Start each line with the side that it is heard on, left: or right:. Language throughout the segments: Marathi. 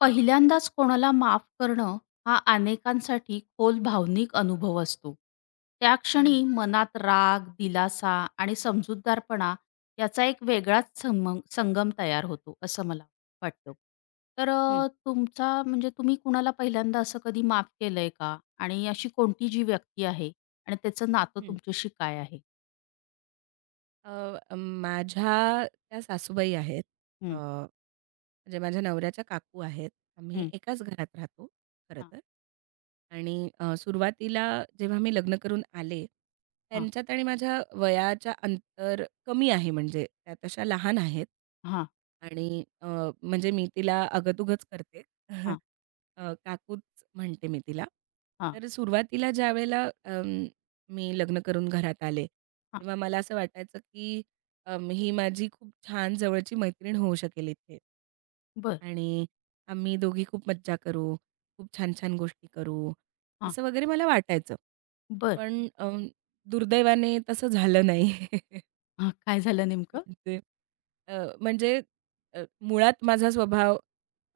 left: पहिल्यांदाच कोणाला माफ करणं हा अनेकांसाठी खोल भावनिक अनुभव असतो. त्या
right: हं.
left: क्षणी मनात राग, दिलासा आणि समजूतदारपणा याचा एक वेगळाच संगम तयार होतो, असं मला वाटतं. तर
right: हं,
left: तुमचा म्हणजे तुम्ही कुणाला पहिल्यांदा असं कधी माफ केलंय का? आणि अशी कोणती जी व्यक्ती आहे आणि त्याचं नातं
right: हं.
left: तुमच्याशी काय आहे?
right: माझ्या त्या सासूबाई आहेत. अ,
left: हं,
right: म्हणजे माझ्या नवऱ्याच्या काकू आहेत. आम्ही
left: हं.
right: एकाच घरात राहतो खरं
left: हां,
right: तर. आणि सुरुवातीला जेव्हा मी लग्न करून आले,
left: हां,
right: त्यांच्यात आणि माझ्या वयाच्या अंतर कमी आहे म्हणजे त्या तशा लहान आहेत.
left: हां,
right: आणि म्हणजे मी तिला अगं-तुगंच करते.
left: हां,
right: काकूच म्हणते मी तिला.
left: हां,
right: तर सुरुवातीला ज्यावेळेला मी लग्न करून घरात आले,
left: हां.
right: तेव्हा मला असं वाटायचं की ही माझी खूप छान जवळची मैत्रीण होऊ शकेल इथे.
left: बरं.
right: आणि आम्ही दोघी खूप मज्जा करू, खूप छान-छान गोष्टी करू,
left: हां,
right: असं वगैरे मला वाटायचं.
left: बरं.
right: पण दुर्दैवाने तसं झालं नाही.
left: हां, काय झालं नेमकं?
right: म्हणजे अ, म्हणजे अ, मुळात माझा स्वभाव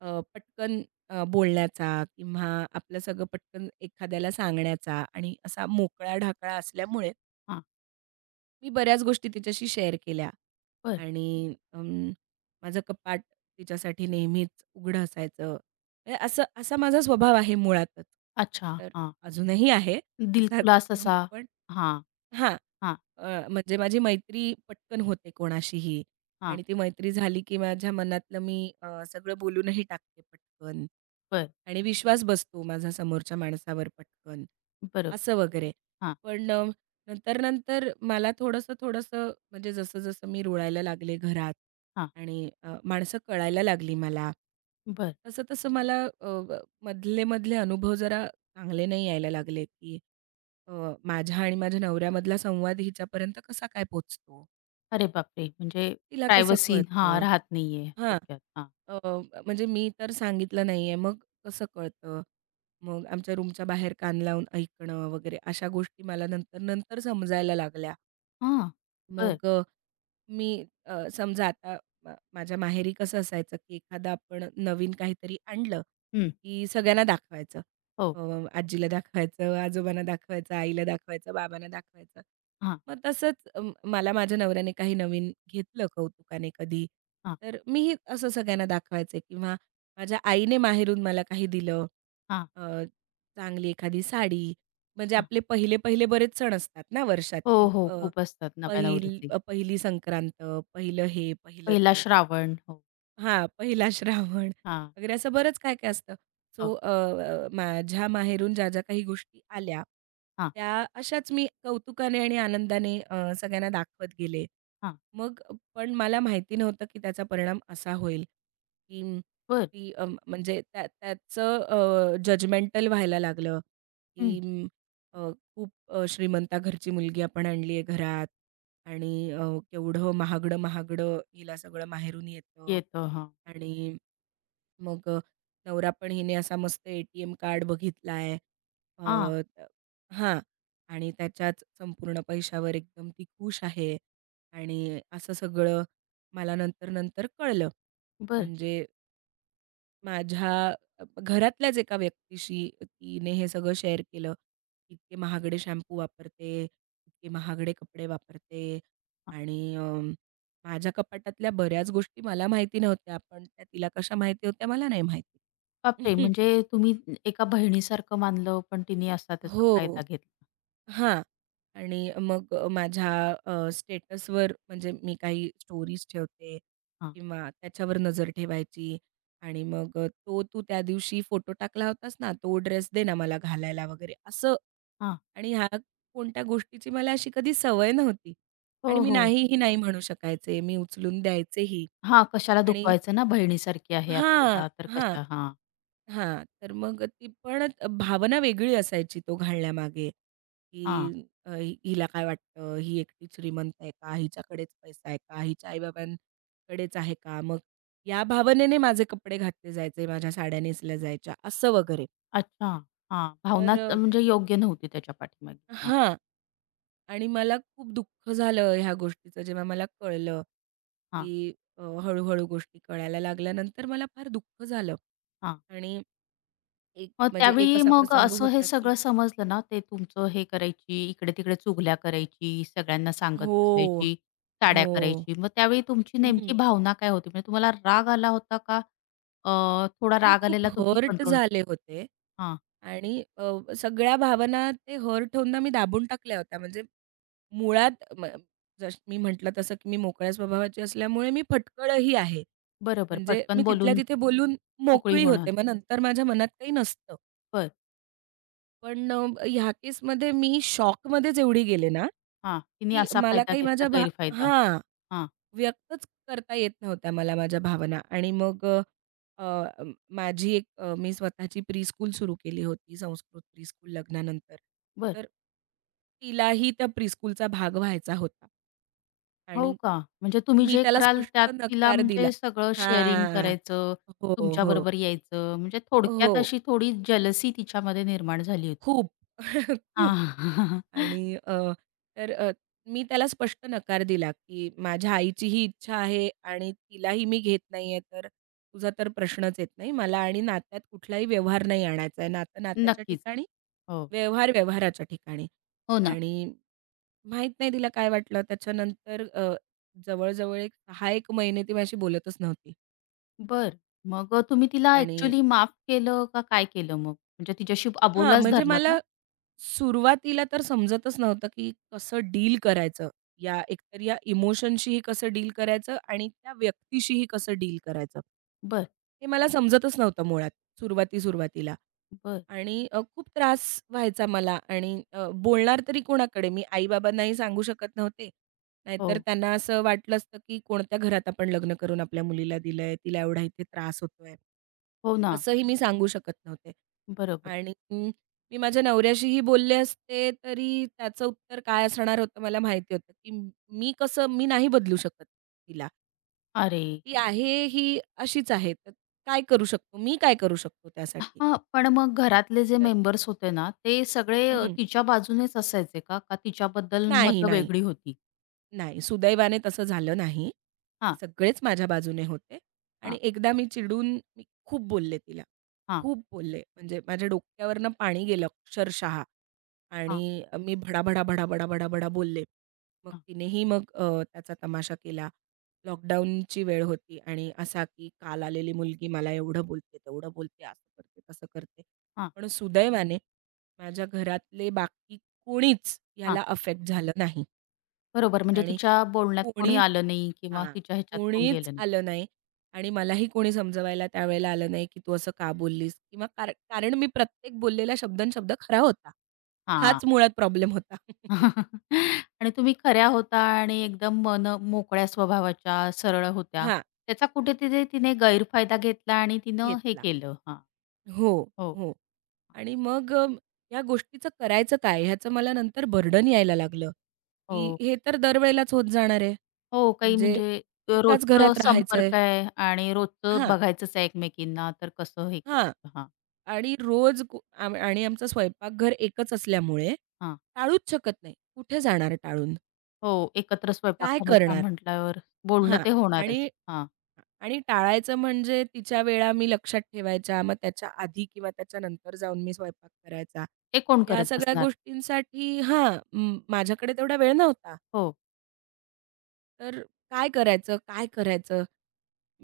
right: पटकन बोलण्याचा किंवा आपलं सगळं पटकन एखाद्याला सांगण्याचा आणि असा मोकळा-ढाकळा असल्यामुळे
left: हां,
right: मी बऱ्याच गोष्टी तिच्याशी शेअर केल्या
left: बरं.
right: आणि माझं कपाट तिच्यासाठी नेहमीच उघडं असायचं. म्हणजे असं असा माझा स्वभाव आहे मुळातच.
left: अच्छा,
right: तर
left: हां.
right: अजूनही आहे तसाच.
left: दिलखुलास असा
right: पण
left: हां,
right: हां.
left: हां,
right: म्हणजे माझी मैत्री पटकन होते कोणाशीही
left: हां.
right: आणि ती मैत्री झाली की माझ्या मनातलं मी सगळं बोलूनही टाकते पटकन
left: बरं,
right: आणि विश्वास बसतो माझा समोरच्या माणसावर पटकन,
left: बरोबर.
right: असं वगैरे.
left: हां,
right: पण नंतर-नंतर मला थोडंसं-थोडंसं म्हणजे जसं-जसं मी रुळायला लागले घरात
left: हां.
right: आणि माणसं कळायला लागली मला,
left: बरं.
right: तसं-तसं मला मधले-मधले अनुभव जरा चांगले नाही यायला लागले, की अ, माझ्या आणि माझ्या नवऱ्यामधला संवाद हिच्यापर्यंत कसा काय पोहोचतो?
left: अरे बापरे! म्हणजे
right: तिला कसं
left: प्रायव्हसी हां,
right: कळतं?
left: राहत नाहीये
right: हां.
left: थोडक्यात. हां,
right: अ, म्हणजे मी तर सांगितलं नाहीये, मग कसं कळतं? मग आमच्या रूमच्या बाहेर कान लावून ऐकणं वगैरे अशा गोष्टी मला नंतर, नंतर समजायला लागल्या.
left: हां. बरं.
right: मग मी समजा आता माझ्या माहेरी कसं असायचं, की एखादं आपण नवीन काहीतरी आणलं,
left: हं.
right: की सगळ्यांना दाखवायचं.
left: हो.
right: अ, आजीला दाखवायचं, आजोबांना दाखवायचं, आईला दाखवायचं, बाबांना दाखवायचं.
left: हां,
right: मग तसंच मला माझ्या नवऱ्याने काही नवीन घेतलं कौतुकाने कधी,
left: हां,
right: तर मीही असं सगळ्यांना दाखवायचं किंवा माझ्या आईने माहेरून मला काही दिलं,
left: हां,
right: अ, चांगली एखादी साडी, म्हणजे
left: हां.
right: आपले पहिले-पहिले बरेच सण असतात ना वर्षात,
left: हो,
right: की
left: हो. खूप असतात नव्या नवरीचे.
right: पहिली संक्रांत, पहिलं हे, पहिलं
left: पहिला
right: ते.
left: श्रावण. हो.
right: हां, पहिला श्रावण
left: हां,
right: वगैरे असं बरंच काय-काय असतं.
left: हो.
right: सो अ, अ, माझ्या माहेरून ज्या काही गोष्टी आल्या,
left: हां,
right: त्या अशाच मी कौतुकाने आणि आनंदाने सगळ्यांना दाखवत गेले.
left: हां.
right: मग पण मला माहिती नव्हतं, की त्याचा परिणाम असा होईल, की
left: बरं.
right: ती म्हणजे त्याचं जजमेंटल व्हायला लागलं,
left: हं.
right: की अ, खूप श्रीमंता घरची मुलगी आपण आणली आहे घरात आणि केवढं महागडं-महागडं हिला सगळं माहेरून येतं
left: येतो. हां,
right: आणि मग नवरा पण हिने असा मस्त ए-टी-एम कार्ड बघितला आहे.
left: हां.
right: हां. आणि त्याच्याच संपूर्ण पैशावर एकदम ती खुश आहे. आणि असं सगळं मला नंतर-नंतर कळलं.
left: बरं.
right: म्हणजे माझ्या घरातल्याच एका व्यक्तीशी तिने हे सगळं शेअर केलं. इतके महागडे शॅम्पू वापरते, इतके महागडे कपडे वापरते
left: हां.
right: आणि माझ्या कपाटातल्या बऱ्याच गोष्टी मला माहिती नव्हत्या, पण त्या तिला कशा माहिती होत्या मला नाही माहिती.
left: बापरे! म्हणजे तुम्ही एका बहिणीसारखं मानलं, पण तिने असा त्याचा
right: हो.
left: फायदा घेतला.
right: हां. आणि मग माझ्या स्टेटसवर म्हणजे मी काही स्टोरीज ठेवते
left: हां,
right: किंवा त्याच्यावर नजर ठेवायची आणि मग "तो तू त्या दिवशी फोटो टाकला होतास ना, तो ड्रेस दे ना मला घालायला" वगैरे असं.
left: हां.
right: आणि ह्या कोणत्या गोष्टीची मला अशी कधी सवय नव्हती आणि
left: हो,
right: मी
left: हो.
right: नाही म्हणू शकायचे. मी उचलून द्यायचेही
left: हां, कशाला
right: आणि
left: दुखवायचं ना, बहिणीसारखी आहे
right: हां,
left: आपल्याला, तर
right: हां.
left: कशा हां,
right: हां, तर मग ती पण भावना वेगळी असायची तो घालण्यामागे, की
left: हां.
right: हिला काय वाटतं, ही एकटी श्रीमंत आहे का? हिच्याकडेच पैसा आहे का? हिच्या आई-बाबांकडेच आहे का? मग या भावनेने माझे कपडे घातले जायचे, माझ्या साड्या नेसल्या जायच्या असं वगैरे.
left: अच्छा, हां.
right: तर
left: भावनाच
right: अ,
left: म्हणजे योग्य नव्हती त्याच्या पाठीमागे. हां,
right: हां. आणि मला खूप दुःख झालं ह्या गोष्टीचं जेव्हा मला कळलं,
left: हां,
right: की हळू-हळू गोष्टी कळायला लागल्यानंतर मला फार दुःख झालं
left: हां.
right: आणि एक
left: मग
right: म्हणजे एक
left: त्यावेळी
right: असा
left: मग
right: प्रसंग
left: असं हे
right: होता की
left: सगळं समजलं ना, ते तुमचं हे करायची, इकडे-तिकडे चुगल्या करायची, सगळ्यांना सांगत
right: हो.
left: बसायची, टाड्या
right: हो.
left: करायची. मग त्यावेळी तुमची नेमकी
right: हं.
left: भावना काय होती? म्हणजे तुम्हाला राग आला होता का? अ, थोडा
right: मी
left: राग
right: खूप
left: आलेला तुम्ही
right: हर्ट
left: कंट्रोल
right: झाले होते
left: हां,
right: आणि सगळ्या भावना ते हर्ट होऊन ना मी दाबून टाकल्या होत्या. म्हणजे मुळात म जसं मी म्हटलं तसं की मी मोकळ्या स्वभावाची असल्यामुळे मी फटकळही आहे.
left: बरोबर.
right: म्हणजे मी
left: पटकन
right: तिथल्या
left: बोलून
right: तिथे बोलून
left: मोकळी
right: मोकळी
left: होणार.
right: होते. मग नंतर माझ्या मनात काही नसतं.
left: बरं.
right: पण ह्या केसमध्ये मी शॉकमध्येच एवढी गेले ना,
left: हां, तिने
right: की
left: असा
right: मला
left: फायदा
right: काही
left: घेतला
right: माझ्या भा
left: गैरफायदा.
right: हां.
left: हां,
right: व्यक्तच करता येत नव्हत्या मला माझ्या भावना आणि मग अ, अ, माझी मी स्वतःची प्रीस्कूल सुरू केली होती, संस्कृत प्रीस्कूल लग्नानंतर.
left: बरं.
right: तर तिलाही त्या प्रीस्कूलचा भाग व्हायचा होता.
left: हो
right: आणि
left: का? म्हणजे तुम्ही
right: मी
left: जे
right: त्याला
left: कराल
right: स्पष्ट
left: त्यात तिला
right: नकार दिला.
left: म्हणजे सगळं शेअरिंग
right: हां.
left: करायचं,
right: हो, हो.
left: तुमच्याबरोबर यायचं, म्हणजे
right: हो.
left: थोडक्यात अशी थोडी जेलसी तिच्यामध्ये निर्माण झाली होती.
right: खूप. खूप.
left: हां.
right: आणि अ, तर अ, मी त्याला स्पष्ट नकार दिला, की माझ्या आईची ही इच्छा आहे आणि तिलाही मी घेत नाहीये, तर तुझा तर प्रश्नच येत नाही. मला आणि नात्यात कुठलाही व्यवहार नाही आणायचा आहे. नातं नात्याच्या
left: नक्कीच.
right: ठिकाणी,
left: हो.
right: व्यवहार व्यवहाराच्या ठिकाणी.
left: हो ना.
right: आणि माहीत नाही तिला काय वाटलं. त्याच्यानंतर जवळ एक 6 एक महिने ती माझ्याशी बोलतच नव्हती.
left: बर, मग तुम्ही तिला
right: आणि
left: ॲक्चुअली माफ केलं का काय केलं मग? म्हणजे तिच्याशी
right: हां,
left: अबोलाच
right: म्हणजे
left: धरला का?
right: मला सुरुवातीला तर समजतच नव्हतं, की कसं डील करायचं. या इमोशनशीही कसं डील करायचं आणि त्या व्यक्तीशीही कसं डील करायचं.
left: बरं,
right: हे मला समजतच नव्हतं मुळात सुरुवाती-सुरुवातीला
left: बरं.
right: आणि खूप त्रास व्हायचा मला आणि बोलणार तरी कोणाकडे? मी आई सांगू शकत नव्हते.
left: हो.
right: नाहीतर त्यांना असं वाटलं असतं, की कोणत्या घरात आपण लग्न करून आपल्या मुलीला दिलंय, तिला एवढा इथे त्रास होतोय.
left: हो ना.
right: असंही मी सांगू शकत नव्हते.
left: बरोबर.
right: आणि मी माझ्या नवऱ्याशीही बोलले असते, तरी त्याचं उत्तर काय असणार होतं मला माहिती होतं, की मी नाही बदलू शकत तिला.
left: अरे!
right: ती आहे ही अशीच आहे. तर काय करू शकतो? मी काय करू शकतो त्यासाठी?
left: हां, पण मग घरातले जे
right: तर
left: मेंबर्स होते ना, ते सगळे
right: हं,
left: तिच्या बाजूनेच असायचे का? का तिच्याबद्दल
right: नाही,
left: मतं
right: नाही,
left: वेगळी होती?
right: नाही. सुदैवाने तसं झालं नाही. ते
left: हां,
right: सगळेच माझ्या बाजूने होते
left: हां,
right: आणि एकदा चिडून मी खूप बोलले तिला.
left: हां,
right: खूप बोलले. म्हणजे माझ्या डोक्यावरनं पाणी गेलं अक्षरशः.
left: हां,
right: आणि मी भडा भडा भडा भडा भडा भडा बोलले. मग
left: हां,
right: तिनेही त्याचा तमाशा केला. लॉकडाऊनची वेळ होती आणि असा की काल आलेली मुलगी मला एवढं बोलते, तेवढं बोलते, असं करते, तसं करते.
left: हां,
right: पण सुदैवाने माझ्या घरातले बाकी कोणीच
left: हां.
right: ह्याला अफेक्ट झालं नाही.
left: बरोबर, म्हणजे
right: आणि
left: तिच्या बोलण्यात कोणी
right: कोणीच
left: आलं नाही किंवा
right: हां.
left: तिच्या ह्याच्यात कोण
right: कोणीच
left: गेलं नाही.
right: आलं नाही आणि मलाही कोणी समजवायला त्यावेळेला आलं नाही, की "तू असं का बोललीस?" किंवा कारण मी प्रत्येक बोललेला शब्दनशब्द खरा होता.
left: हां.
right: हाच मुळात प्रॉब्लेम होता.
left: आणि तुम्ही खऱ्या होता आणि एकदम मन मोकळ्या स्वभावाच्या, सरळ होत्या.
right: हां,
left: त्याचा कुठेतरी तिने तिने गैरफायदा घेतला आणि तिनं हे
right: घेतला.
left: केलं. हां.
right: हो,
left: हो,
right: हो. आणि मग या गोष्टीचं करायचं काय? ह्याचं मला नंतर बर्डन यायला लागलं, की
left: हो.
right: हे तर दरवेळेलाच होत जाणार आहे.
left: हो, काही
right: म्हणजे
left: म्हणजे
right: एकाच
left: रोजचं
right: घरात राहायचंय.
left: संपर्क आहे आणि रोजचं
right: हां,
left: बघायचंच आहे एकमेकींना, तर कसं हे
right: हां.
left: करायचं? हां,
right: आणि रोज कु आम आणि आमचं स्वयंपाकघर एकच असल्यामुळे
left: हां.
right: टाळूच शकत नाही. कुठे जाणार टाळून?
left: हो, एकत्र स्वयंपाक
right: काय
left: करायचा
right: करणार?
left: म्हटल्यावर बोलणं
right: हां.
left: ते होणारच.
right: आणि
left: हां,
right: आणि टाळायचं म्हणजे तिच्या वेळा मी लक्षात ठेवायच्या. मग त्याच्या आधी किंवा त्याच्या नंतर जाऊन मी स्वयंपाक करायचा.
left: ते कोण
right: ह्या
left: करत
right: सगळ्या
left: बसणार?
right: गोष्टींसाठी हां, माझ्याकडे तेवढा वेळ नव्हता.
left: हो,
right: तर काय करायचं? काय करायचं?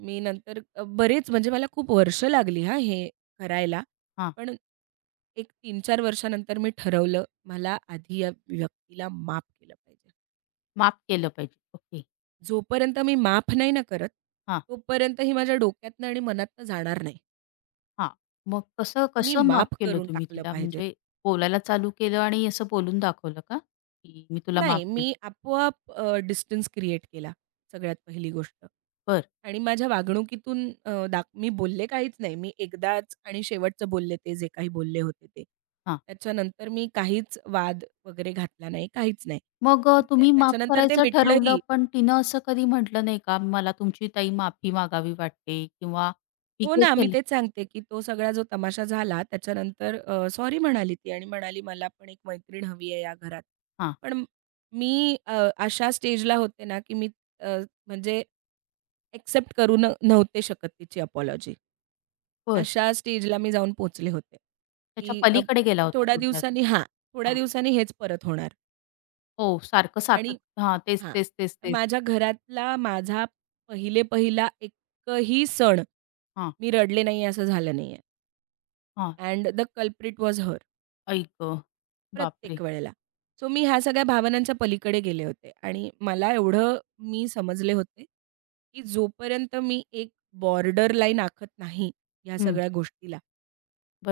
right: मी नंतर अ, बरेच म्हणजे मला खूप वर्ष लागली हां हे करायला.
left: हां,
right: पण एक 3-4 वर्षानंतर मी ठरवलं, मला आधी या व्यक्तीला माफ केलं पाहिजे.
left: माफ केलं पाहिजे. ओके.
right: जोपर्यंत मी माफ नाही ना करत,
left: हां,
right: तोपर्यंत ही माझ्या डोक्यातनं आणि मनातनं जाणार नाही.
left: हां. मग कसं
right: मी
left: कसं माफ
right: माफ
left: केलं
right: करून
left: तुम्ही
right: टाकलं
left: तिला?
right: पाहिजे.
left: म्हणजे बोलायला चालू केलं आणि असं बोलून दाखवलं का? की मी तुला माफ
right: नाही,
left: केलं?
right: मी आपोआप डिस्टन्स क्रिएट केला, सगळ्यात पहिली गोष्ट.
left: बरं.
right: आणि माझ्या वागणुकीतून अ, दाख मी बोलले काहीच नाही. मी एकदाच आणि शेवटचं बोलले ते जे काही बोलले होते ते.
left: हां.
right: त्याच्यानंतर मी काहीच वाद वगैरे घातला नाही, काहीच नाही.
left: मग
right: त्या
left: तुम्ही माफ
right: त्याच्यानंतर ते
left: करायचं ठरवलं,
right: मिटलंही.
left: पण तिनं असं कधी म्हटलं नाही का, "मला तुमची ताई माफी मागावी वाटते" किंवा "मी
right: हो
left: हे
right: ना, मी
left: केलं"
right: तेच सांगते, की तो सगळा जो तमाशा झाला त्याच्यानंतर सॉरी म्हणाली ती आणि म्हणाली, "मला पण एक मैत्रीण हवी आहे या घरात."
left: हां,
right: पण मी अशा स्टेजला होते ना, की मी अ, म्हणजे एक्सेप्ट करू न नव्हते शकत तिची अपॉलॉजी.
left: बरं.
right: अशा स्टेजला मी जाऊन पोचले होते,
left: त्याच्या
right: की
left: पलीकडे गेला होता
right: थोड्या
left: थोडक्यात.
right: दिवसांनी हां, थोड्या
left: हां.
right: दिवसांनी हेच परत होणार
left: हो, सारखं
right: आणि
left: सातत्य हां, तेच,
right: हां,
left: तेच, तेच, तेच.
right: माझ्या घरातला माझा पहिले-पहिला एकही सण
left: हां,
right: मी रडले नाही असं झालं नाहीये.
left: हां.
right: And the culprit was her.
left: आई गं!
right: प्रत्येक
left: बापरे!
right: वेळेला. सो मी ह्या सगळ्या भावनांच्या पलीकडे गेले होते आणि मला एवढं मी समजले होते, की जोपर्यंत मी एक बॉर्डर लाईन आखत नाही ह्या
left: हं,
right: सगळ्या गोष्टीला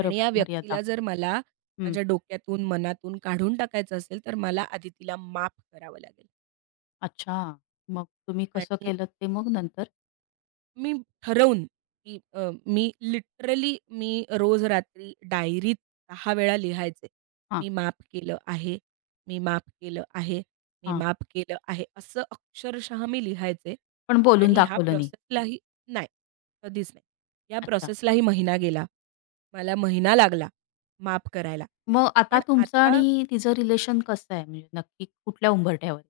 right: आणि या
left: मर्यादा.
right: व्यक्तीला जर मला
left: हं.
right: माझ्या डोक्यातून, मनातून काढून टाकायचं असेल, तर मला आधी तिला माफ करावं लागेल
left: अच्छा. मग तुम्ही कसं
right: आणि
left: केलंत ते मग नंतर?
right: मी ठरवून, की अ, मी लिटरली मी रोज रात्री डायरीत 10 वेळा लिहायचे.
left: हां,
right: मी माफ केलं आहे, मी माफ केलं आहे, मी
left: हां.
right: माफ केलं आहे. असं अक्षरशः मी लिहायचे
left: पण बोलून
right: आणि ह्या
left: दाखवलं नाही.
right: प्रोसेसलाही नाही, कधीच नाही. या
left: अच्छा.
right: प्रोसेसलाही महिना गेला. मला महिना लागला माफ करायला.
left: मग आता
right: पण
left: तुमचं
right: आता
left: आणि तिचं रिलेशन कसं आहे? म्हणजे नक्की कुठल्या उंबरठ्यावर?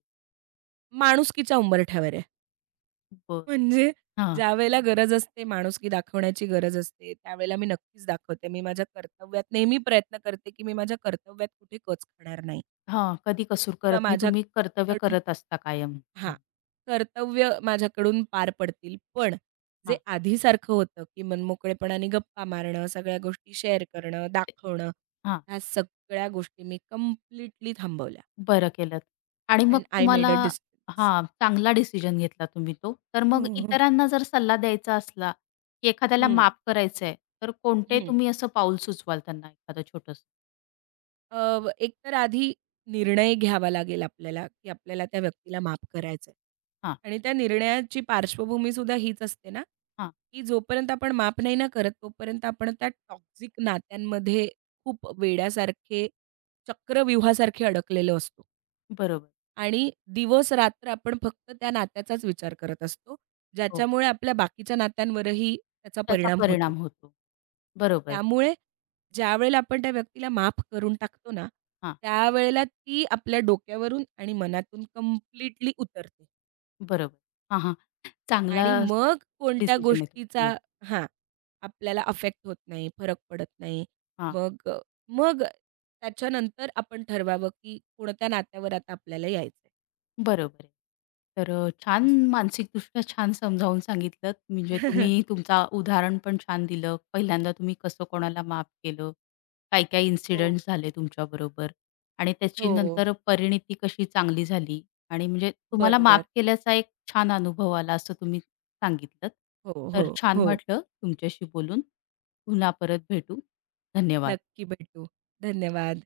right: माणुसकीच्या उंबरठ्यावर आहे.
left: आहे? बरं.
right: म्हणजे
left: हां,
right: ज्यावेळेला गरज असते माणुसकी दाखवण्याची गरज असते, त्यावेळेला मी नक्कीच दाखवते. मी माझ्या कर्तव्यात नेहमी प्रयत्न करते, की मी माझ्या कर्तव्यात कुठे कच खाणार नाही
left: हां. कधी कसूर
right: किंवा
left: करत नाही. तुम्ही कर्तव्य
right: माझ्याकडून
left: करत असता कायम.
right: हां,
left: हं.
right: कर्तव्य माझ्याकडून पार पडतील. पण जे
left: हां,
right: आधीसारखं होतं, की मनमोकळेपणाने गप्पा मारणं, सगळ्या गोष्टी शेअर करणं,
left: ते
right: दाखवणं,
left: हां,
right: ह्या सगळ्या गोष्टी मी कंप्लीटली थांबवल्या.
left: बरं केलंत आणि मग
right: अँड आय
left: तुम्हाला
right: मेड अ डिस्टन्स.
left: हां, चांगला डिसिजन घेतला तुम्ही तो. तर
right: हो,
left: मग
right: हो.
left: इतरांना जर सल्ला द्यायचा असला, की एखाद्याला
right: हं,
left: माफ करायचं आहे, तर कोणते
right: हं.
left: तुम्ही असं पाऊल सुचवाल त्यांना एखादं छोटंसं?
right: एक तर आधी निर्णय घ्यावा लागेल आपल्याला, की आपल्याला त्या व्यक्तीला माफ करायचंय.
left: हां,
right: आणि त्या निर्णयाची पार्श्वभूमीसुद्धा हीच असते ना,
left: हां,
right: की जोपर्यंत आपण माफ नाही ना करत, तोपर्यंत आपण त्या टॉक्सिक नात्यांमध्ये खूप वेड्यासारखे, चक्रव्यूहासारखे अडकलेलो असतो.
left: बरोबर.
right: आणि दिवस-रात्र आपण फक्त त्या नात्याचाच विचार करत असतो,
left: हो,
right: ज्याच्यामुळे आपल्या बाकीच्या नात्यांवरही त्याचा
left: त्याचा
right: परिणाम होतो.
left: परिणाम होतो. बरोबर.
right: त्यामुळे ज्यावेळेला आपण त्या व्यक्तीला माफ करून टाकतो ना,
left: हां,
right: त्यावेळेला ती आपल्या डोक्यावरून आणि मनातून कंप्लीटली उतरते
left: बरोबर. हां, हां. चांगला
right: आणि मग कोणत्या
left: डिसिजन आहे तो.
right: गोष्टीचा
left: हो,
right: हां, आपल्याला अफेक्ट होत नाही, फरक पडत नाही.
left: हां.
right: मग त्याच्यानंतर आपण ठरवावं, की कोणत्या नात्यावर आता आपल्याला यायचंय
left: बरोबर आहे. तर छान
right: असं.
left: मानसिकदृष्ट्या छान समजावून सांगितलंत. म्हणजे तुम्ही तुमचा उदाहरण पण छान दिलं. पहिल्यांदा तुम्ही कसं कोणाला माफ केलं. काय-काय
right: हो.
left: इन्सिडेंट झाले तुमच्याबरोबर आणि त्याची
right: हो,
left: नंतर परिणिती कशी चांगली झाली आणि म्हणजे तुम्हाला माफ
right: बरोबर.
left: केल्याचा एक छान अनुभव आला असं तुम्ही सांगितलंत.
right: हो, हो,
left: तर छान
right: हो.
left: वाटलं तुमच्याशी बोलून. पुन्हा परत भेटू. धन्यवाद.
right: नक्की भेटू. धन्यवाद.